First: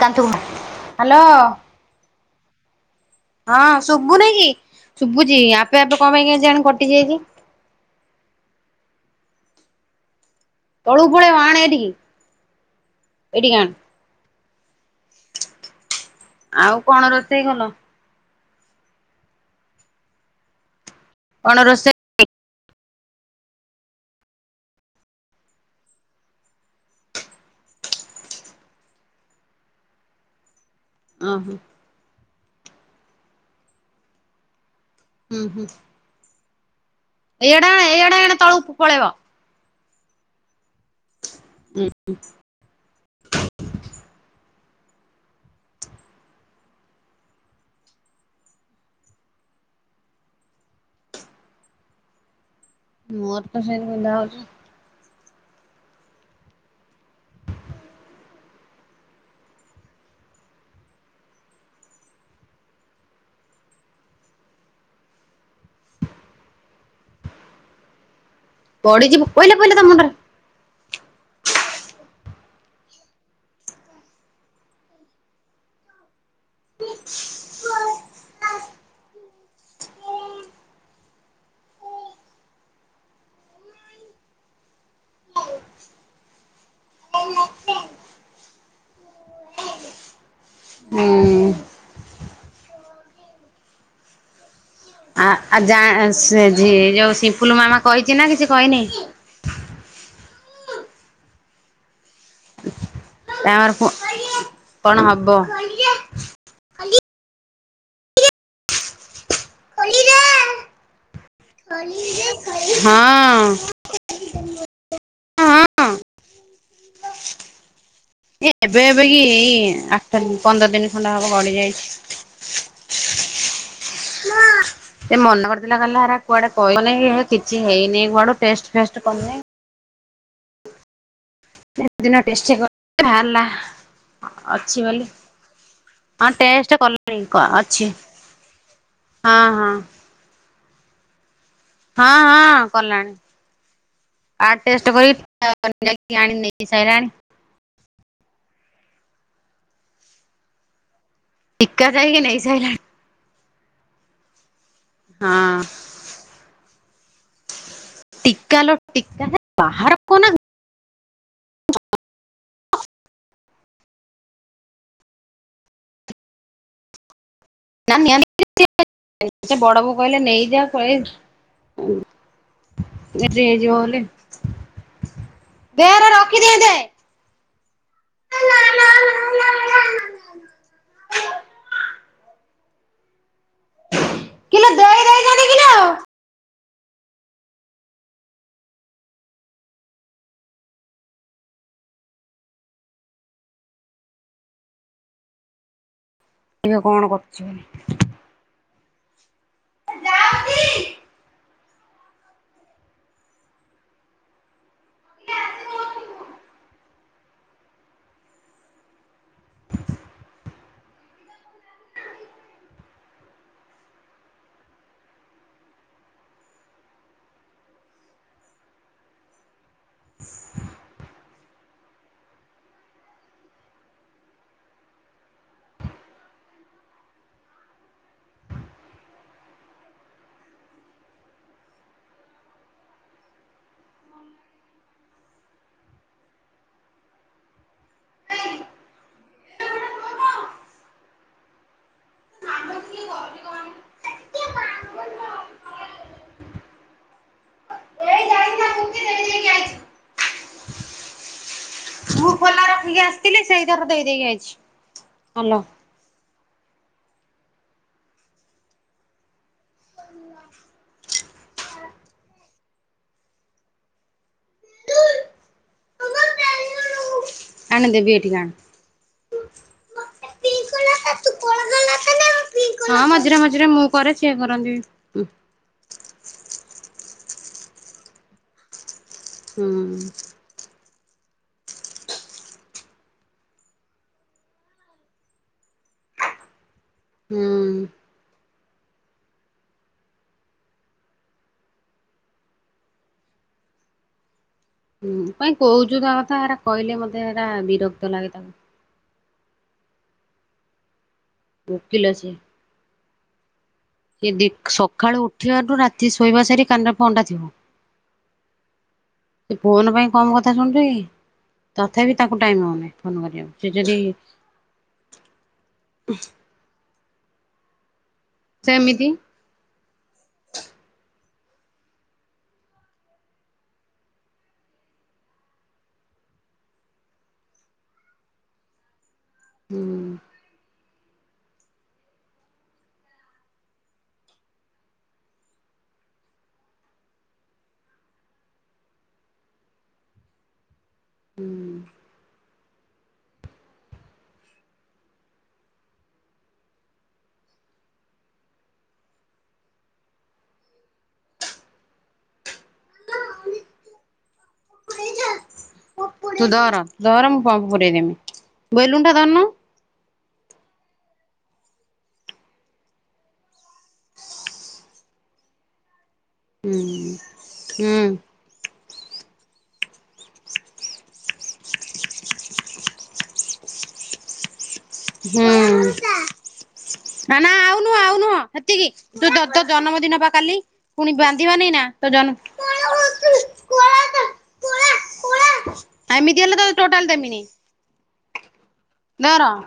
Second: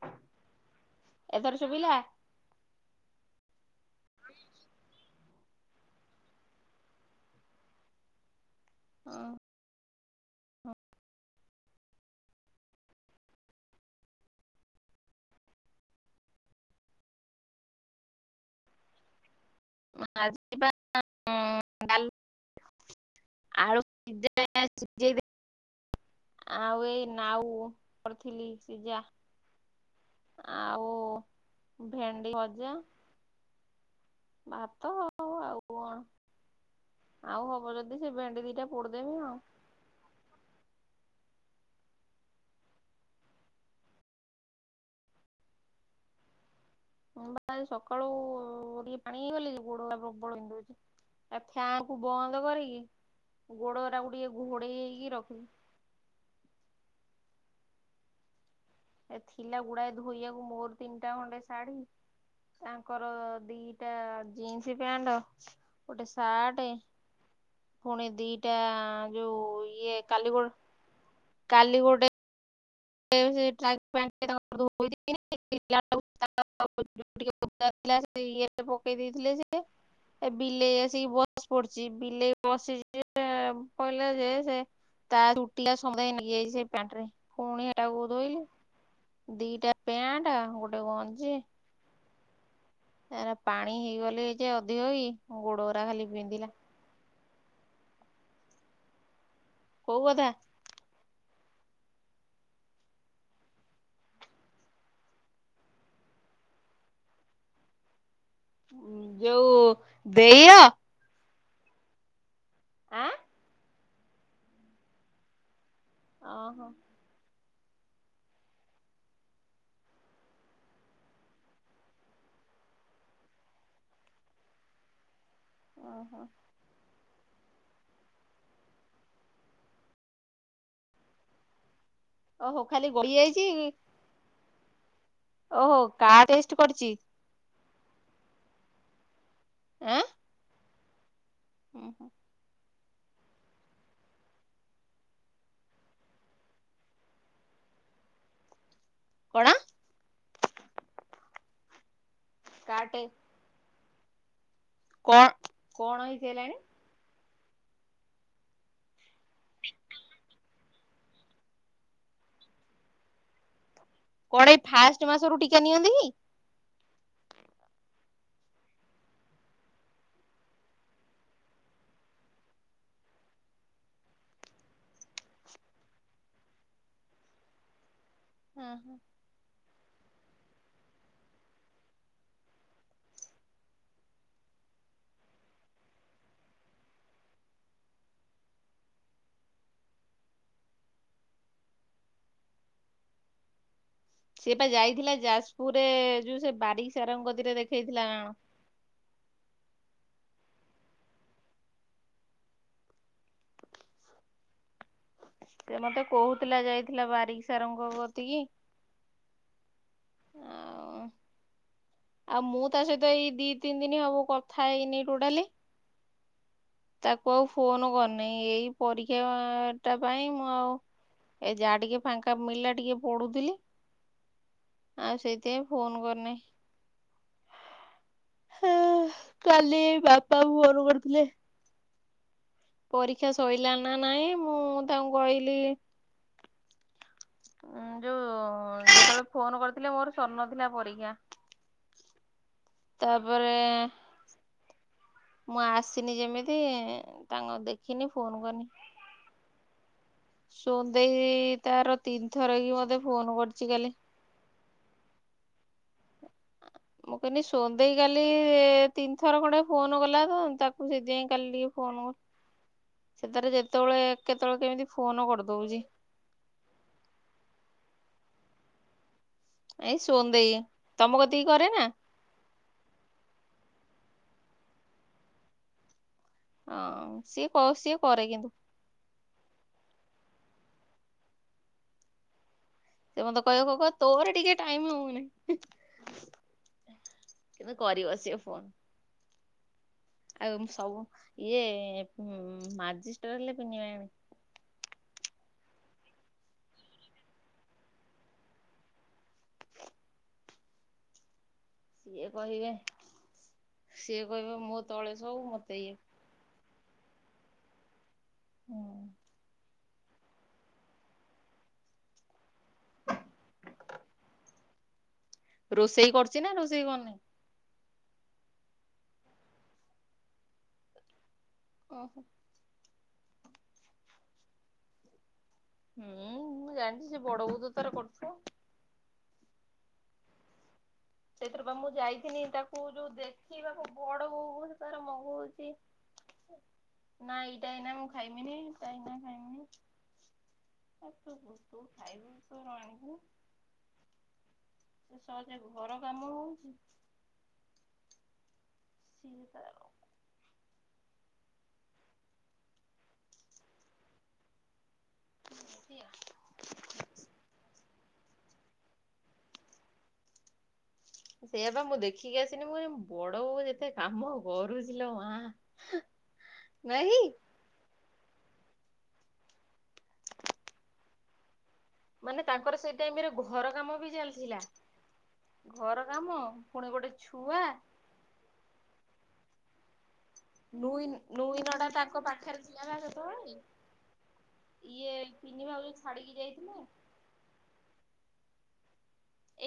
Hello. ଏଥର ଶୁଭିଲା ହଁ ଶୁଭୁ ନାଇ କି ଶୁୁଭୁ। ଜ ଆପେ ଆପେ କଣ ପାଇଁ କେତି ଜଣ କଟିଯାଇଛି। ତଳୁ ପଲେଇବା ଆଣ ଏଇଠିକ ଏଇଠିକଣ। ଆଉ କଣ ରୋଷେଇ କଲ। ମା ଅଣ ରସ ଆଳୁ [unintelligible] ଆଉ ଏଇ ନାଉ କରିଥିଲି ସିଜା ଓ ହୋ। ଜା ବା ହୁଁ ହୁଁ। ଆଉ ଏଇଆଡେ ହବ ଆଣେ ଯଦି ସେ ଏଇଆଡେ ଆଣେ ଭେଣ୍ଡି ଦିଟା ତଳକୁ ପଳେଇବ ପୋଡିଦେବି ଆଉ। ହୁଁ। ବା ସକାଳୁ ଟିକେ ପାଣି ହେଇ ଗଲି ଯେ ଗୋଡ ପ୍ରବଳ ହ ଦଉଛି ଆ ଖ୍ୟାଁକୁ ବନ୍ଦ ମୋର ତ କରିକି ଗୋଡ ସେମିତି ବିନ୍ଧା ଟାକୁ ଟିକେ ହଉଛି। ଘୋଡେଇ ହେଇକି ରଖ ହୁଁ। ଏ ଥିଲା ଗୁଡାଏ ଧୋଇବାକୁ ମୋର ତିନିଟା ଖଣ୍ଡେ ଶାଢୀ ତାଙ୍କର ଦିଟା ଜିନ୍ସ ପ୍ୟାଣ୍ଟ ଗୋଟେ ସାର୍ଟ ପୁଣି ଦିଟା ଏଟା ପଡିଯିବୁ ଯୋଉ ପଇଲା ପଇଲା ତା ଇଏ ମୁଣ୍ଡରେ କାଲିଗୋଡ କାଲିଗୋଡେ [inaudible] ଇଏ ପକେଇ ଦେଇଥିଲେ ଯେ ଏ ବିଲେଇ ଆସିକି ବସ ପଡିଛି ବିଲେଇ ବସିଛି ପହିଲା ଯେ ସେ ତା ଚୁଟିଆ ସନ୍ଧ୍ୟା ନେଇକି ଯାଇଛି ସେ ପ୍ୟାଣ୍ଟ ରେ ପୁଣି ଟା କ ଧୋଇଲି ଦିଟା ପ୍ୟାଣ୍ଟ ଆଉ ଗୋଟେ ହୁଁ। ଗଞ୍ଜି ଏ ପାଣି ହେଇଗଲେ ଯେ ଅଧିକ କି ଆ ଗୋଡ ଯା ଗୁରା ଖାଲି ସେ ବିନ୍ଧିଲା ଯଉ ଫୁଲ ମାମା କହିଛି ନା କିଛି କହିନି କଉ କଥାେ ଆମର କଣ ହବ ଯୋଉ ଦେଇୟ ହଁ। ହଁ। ଓହୋ। ଏ ଏବେ ଏବେ କି ଏଇ ଆଠ ଦିନ ପନ୍ଦର ଦିନ ଖଣ୍ଡା ହବ ଗଡି ଯାଇଛି। ସେ ମନ କରିଦଥିଲା କହିଲରା ଓହୋ କୁଆଡେ କହିଲ। କିଛି ହେଇନି କୁଆଡୁ ଟେଷ୍ଟ ଫେଷ୍ଟ କରିନି ଦିନ ଟେଷ୍ଟ ଓହୋ ଖାଲି ଗଳି ଯାଇଛି ଅଛି ବୋଲି ଓହୋ କାର୍ଡ ହଁ ଟେଷ୍ଟ କରିଛି କଲେଣି କ [unintelligible] ହଁ ହଁ। ଆଁ ହଁ ହଁ। କଲାଣି ଆ ଟେଷ୍ଟ କରିକି [unintelligible] ନେଇକି ଆଣିକି ନେଇ ସାରିଲାଣି। କଣ? ଏକା। କାଇଁକି ନେଇ ସାଇଲାଣି। କାର୍ଡ ଟେ କଣ କଣ ହେଇ ସାଇଲାଣି? ଟିକା ଲୋ ଟିକା [unintelligible] କଣ ଏଇ ଫାଷ୍ଟ ମାସରୁ ଟିକା ନିଅନ୍ତି କି? [unintelligible] ବଡବୋଉ କହିଲେ ନେଇ ଯାଓ [unintelligible] ହେଇଯିବ ବୋଲି ହୁଁ ହୁଁ। [unintelligible] ସିଏ ପା ଯାଇଥିଲା ଯାଜପୁରରେ ଯୋଉ ସେ ଦେଖିଆ ବାରିକ କଣ ସାରଙ୍କ କରୁଛି କତିରେ ଦେଖେଇଥିଲା ନା କଣ? [unintelligible] ସେ ମତେ କହୁଥିଲା ଯାଇଥିଲା ବାରିକ ସାରଙ୍କ କତିକି ଆଉଁ। ଆଉ ମୁଁ ତା ସହିତ ଏଇ ଦି ତିନି ଦିନ ହେବ କଥା ହେଇନି, ଟୋଟାଲି ତାକୁ ଆଉ ଫୋନ କରିନି। ଏଇ ପରୀକ୍ଷା ତା ପାଇଁ ମୁଁ ଆଉ ଏ ଯାହା ଟିକେ ଫାଙ୍କା ମିଳିଲା ଟିକେ ପଡୁଥିଲି ଆଉ ସେଇଥିପାଇଁ ଫୋନ କରିନାହିଁ। କାଲି ବାପା ଫୋନ୍ କରିଥିଲେ। ପରୀକ୍ଷା ସଇଲା ନା ନାଇଁ ମୁଁ ତାଙ୍କୁ କହିଲି। ଯୋଉ ଯେତେବେଳେ ଫୋନ କରିଥିଲେ ମୋର ସରି ନଥିଲା ପରୀକ୍ଷା ତାପରେ ମୁଁ ଆସିନି ଯେମିତି ତାଙ୍କୁ ଦେଖିନି ଫୋନ କରିନି। ସୋଦେଇ ତାର ତିନି ମୁଁ ଥର ଖୋଲା କି ମତେ ରଖିକି ଫୋନ ଆସିଥିଲି କରିଛି ସେଇଥର କାଲି ଦେଇଦେଇ ଆଇଚି, ହାଲୋ। ମୁଁ କହିନି ଶୋଦେଇ କାଲି ତିନିଥର ଖଣ୍ଡେ ଫୋନ କଲା ତ ତାକୁ ସେଥିପାଇଁ କାଲି ଟିକେ ଫୋନ ସେଥେରେ ଯେତେବୋଲେ କେତେବେଳେ କେମିତି ଫୋନ କରିଦଉଛି। ଆଣ ଦେବି ଏଇଠିକି ଆଣ। ଏଇ ସୋନ୍ଦେଇ ତମ କତିକି କରେ ନା [unintelligible] ହଁ ମଝିରେ ମଝିରେ ମୁଁ ପରେ ସିଏ କରନ୍ତି। ହଁ ସିଏ କରେ କିନ୍ତୁ ହଁ। ସେ ମତେ କହିବ କ କହ ତୋର ଟିକେ ଟାଇମ ହଉନି। ହୁଁ କିନ୍ତୁ କରିବ ସିଏ ଫୋନ୍। ଆଉ ଏମ୍ ସବୁ ଇଏ ଉଁ ମାଜିଷ୍ଟର୍ ହେଲେ [unintelligible] ହୁଁ କାଇଁ କହୁଛୁ ତା କଥା ହେଟା କହିଲେ ମତେ ଏଟା ବିରକ୍ତ ଲାଗେ ତାକୁ। ସିଏ କହିବେ। ସିଏ ସେ କହିବେ ମୋ ତଳେ ସକାଳୁ ସବୁ ଉଠିବାରୁ ମତେ ଇଏ ରାତି ଶୋଇବା ସାରିକ କାନରେ ଫୋନଟା ଥିବ। ହୁଁ। ସେ ଫୋନ ପାଇଁ କମ କଥା ଶୁଣୁଛୁ କି ତଥାପି ତାଙ୍କୁ ଟାଇମ୍ ହଉନି ଫୋନ୍ କରିବାକୁ ସେ ଯଦି ରୋଷେଇ କରୁଛି ନା ରୋଷେଇ କନି ସେମିତି ଓହୋ। ହୁଁ ମୁଁ ଜାଣିଛି ସେ ବଡ ବଦ ତାର କରୁଛ। ହୁଁ। ସେଥିର ବା ମୁଁ ଯାଇଥିନି ତାକୁ ଯୋଉ ଦେଖି ବାକୁ ବଡ ବୋଉ ତାର ମଗଉଛି ନା ଏଇଟା ଏନା ମୁଁ ଖାଇବିନି ଏଇଟା ଏଇନା ଖାଇମିନି ତୁ ବୁ ଖାଇବୁ। ତରଣିବୁ ସେ ସଜକୁୁ ଘର କାମ ହଉଛି। ସିଏ ତାର ହଉଛି [unintelligible] ତୁ ଧର ଧର ମୁଁ ପମ୍ପ ପୁରାଇଦମି ବେଲୁନଟା କାଢନୁ ସେଇଆାପା ମୁଁ ଦେଖିକି ଆସିନି ମୁଁ ବଡବୋଉ ଯେତେ କାମ କରୁଛିଁ ଲୋ ମା ହୁଁ ନାହିଁ ହୁଁ। ମାନେ ତାଙ୍କର ସେଇଟାଇମିରେ ଘର କାମ ବି ଚାଲିଥିଲା। ହୁଁ ଘର କାମ ପୁଣି ଗୋଟେ ନା ନା ଛୁଆ ଆଉ ନୁହ ଆଉ ନୁହଁ ହେତିକି ଦୁ ତ ଜନ୍ମଦିନ ପାଖ ନଇ ନୁଇ ନ ଟା ତାଙ୍କ ପାଖରେ ଥିଲା ବା ଯେତେବେଳେ ଇଏ ଚିନି ଭାବି ଛାଡିକି ଏମିତି ହେଲେ ତ ଯାଇଥିଲେ। ଟୋଟାଲ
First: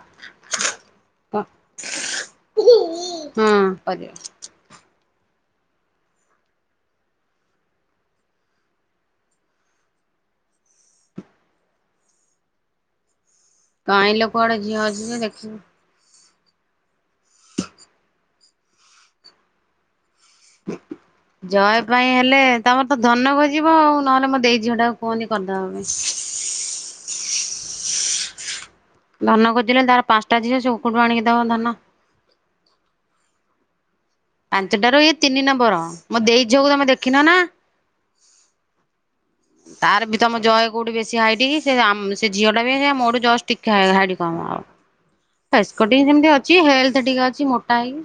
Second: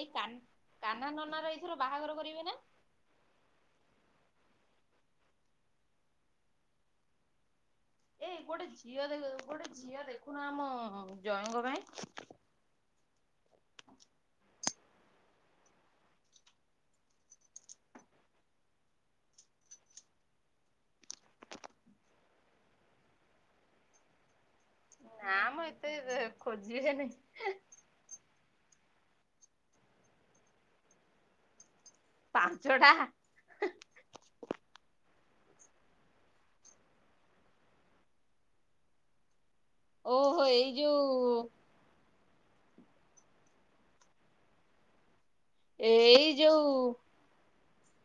ଏଇ କାନ୍ କାହ୍ନା ନନାର ଏଇଥର ହଁ ବାହାଘର କରିବେ ନା? ପ [unintelligible] ଏଇ ଗୋଟେ ଝିଅ ଦେଖ ଗୋଟେ ଝିଅ ଦେଖୁନା ଆମ ଜ୍ୱଇଁଙ୍କ ପାଇଁ କାଇଁ ଲୋକ ଆଡେ ଝିଅ ଅଛି ଯେ ଦେଖିବ। ଜୟ ପାଇଁ ହେଲେ ତମର ତ ଧନ ଖୋଜିବ ଆଉ ନହେଲେ ମୁଁ ଦେଇ ଝିଅଟାକୁ କୁହନ୍ତି ନା ମ ଏତେ କରିଦବାପାଇଁ। ଖୋଜିବେନି ଧନ ଖୋଜିଲେ ତାର ପାଞ୍ଚଟା ଝିଅ ସେକଉଠୁ ଆଣିକି ଦବ ଧନ ପାଞ୍ଚଟା ହଁ। ପାଞ୍ଚଟ ର ଇଏ ତିନି ନମ୍ବର ମୁଁ ଦେଇଝିଅକୁ ତମେ ଦେଖିନ ନା। ତାର ବି ତମ ଓହୋ ଜୟ ଏଇ କୋଉଠି ବେଶୀ ଯୋଉ ହାଇଟି କି ସେ ସେ ଝିଅ ଟା ବିଇ ମୋରଠୁ ଜଷ୍ଟ ଟିକେ ହାଇଡ଼ି କମ ଆଉ। ଫେସକଟିଙ୍ଗ ଏଇ ଯେମିତି ଅଛି ଯୋଉ ହେଲଥ ଟିକେ ଅଛି ମ ଆାଇ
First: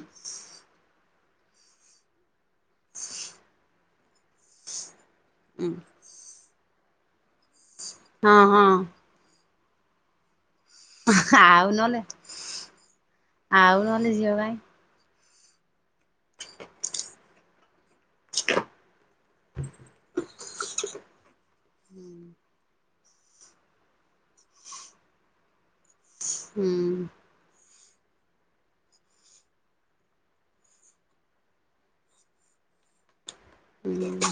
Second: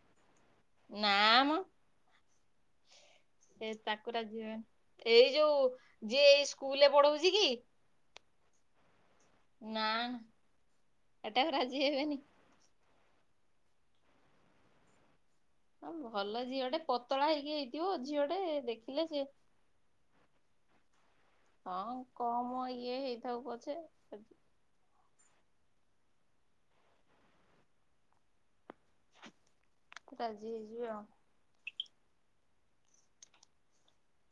ନା। ହଁ। [unintelligible] ଠାକୁରା ଯିବେ। ଏଇ ଯୋଉ ହୁଁ ଯିଏ ଏଇ ସ୍କୁଲରେ ପଢଉଛି କି? ହଁ ହଁ। ନା। ଏଟାକୁ ଆଉ ରାଜି ନହେଲେ ହେବେନି। ଆଉ ନହେଲେ ଝିଅ ଭାଇ ହଁ ଭଲ ଝିଏ ଗୋଟେ ପତଳା ହେଇକି ହେଇଥିବ ଝିଅଟେ ଦେଖିଲେ ସିଏ ଆଛା ହଁ କମ ଇଏଇ କଥା ପଛେ ହୁଁ ତାଜି ହେଇଛି ହୁଁ।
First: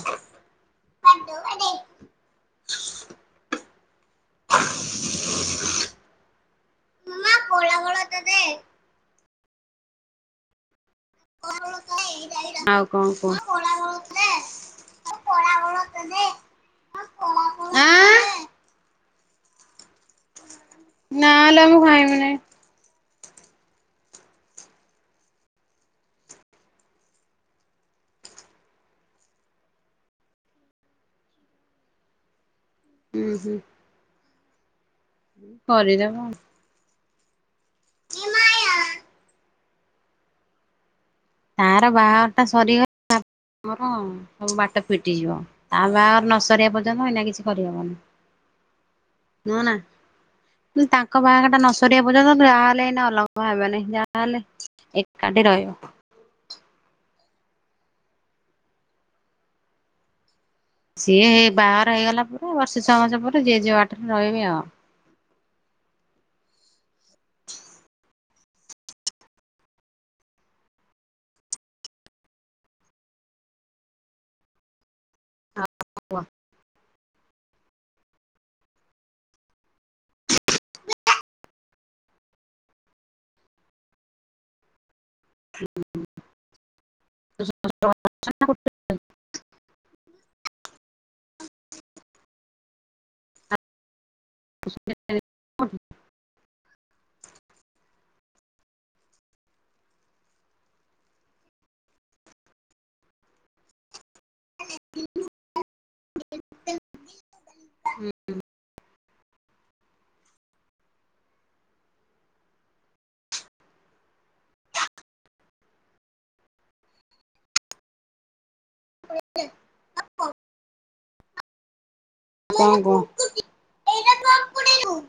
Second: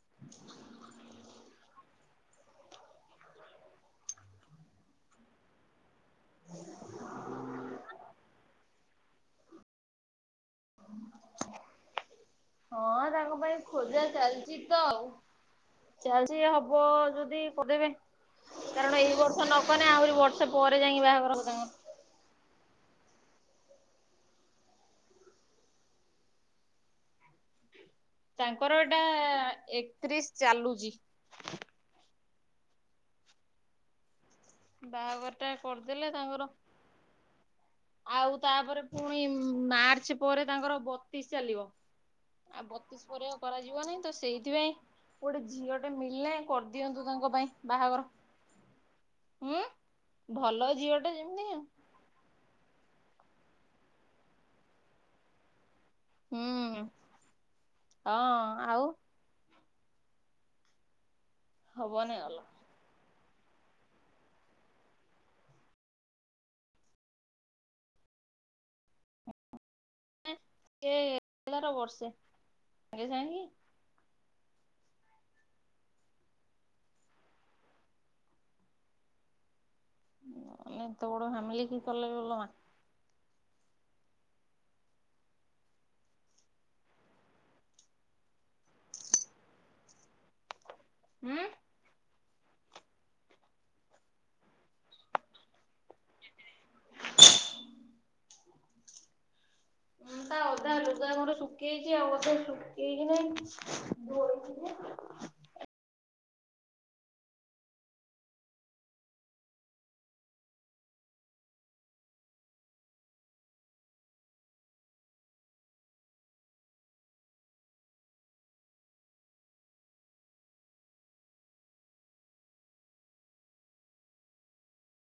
ମୁ ପଳ ହଳ ତ ଦେେ ଆଉ ହଁ କଣ କୁହ? ତାଙ୍କ ପାଇଁ ଖୋଜା ଚାଲିଛି ତ ଆଉ ଚାଲିଛି ହବ ଯଦି କରିଦେବେ ଆଁ କାରଣ ଏ କରଛ ନ ନା ବଟସଆପ୍ ପରେରେ ଯାଇଙ୍ଗ ନାଲୋ ବା ମୁଁ ଖାଇମିନି। ତାଙ୍କର ଏଇଟା ଏକତିରିଶ ଚାଲୁଚ ହୁଁ ହୁଁ ବାହାଘର ଟା କରିଦେଲେ କରିଦବ। ତାଙ୍କର ଆଉ ତାପରେ ପୁଣି ମାର୍ଚ୍ଚ ପରେ ତାଙ୍କର ବତିଶ ଚାଲିବ ତାର ବାହାଘରଟା ଆଉ ସରିଗ ବତିଶ ପରେ ଆମର କରାଯିବନି ତ ସବୁ ସେଇଥିପାଇଁ ବାଟ ପିଟିଯିବ ଗୋଟେ ତା ଝିଅଟେ ବା ମିଳିଲେ ନସରିବା କରିଦିଅନ୍ତୁ ପର୍ଯ୍ୟନ୍ତ ଏଇନା ତାଙ୍କ କିଛି ପାଇଁ ବାହାଘର। କରିହବନି ନୁହ ହୁଁ ନା ଭଲ ଝିଅଟେ ତାଙ୍କ ଯେମିତି ବାହାଘର ହୁଁ ଟା ନ ସରିବା ପର୍ଯ୍ୟନ୍ତ ଯାହାହଲେ ଏଇ ଅଲଗ ଭିବାନାଇ ଯାହାହେଲେ ଏକାଠି ରହିବ ହୁଁ ହଁ ଆଉ ସିଏ ହେଇ ବାହାର ହବନି ହେଇଗଲା ଗଲ ପରେ ବର୍ଷ ସମାଜ ପୁର ଯଜ ବାଟରେ ରହିବ ଆଉ ସେ ବସେଙ୍ଗେକ କି େ ତର ହାମିଲି କି କଲେ ବଲ ମା ହୁଁ ଉଁ ଅଧା ଲୁଗା ମୋର ଶୁଖିଯାଇଛି ଆଉଅଧା ଶୁଖିଛି କି ନାଇଁ? ହୁଁ। ହ। କ କହ।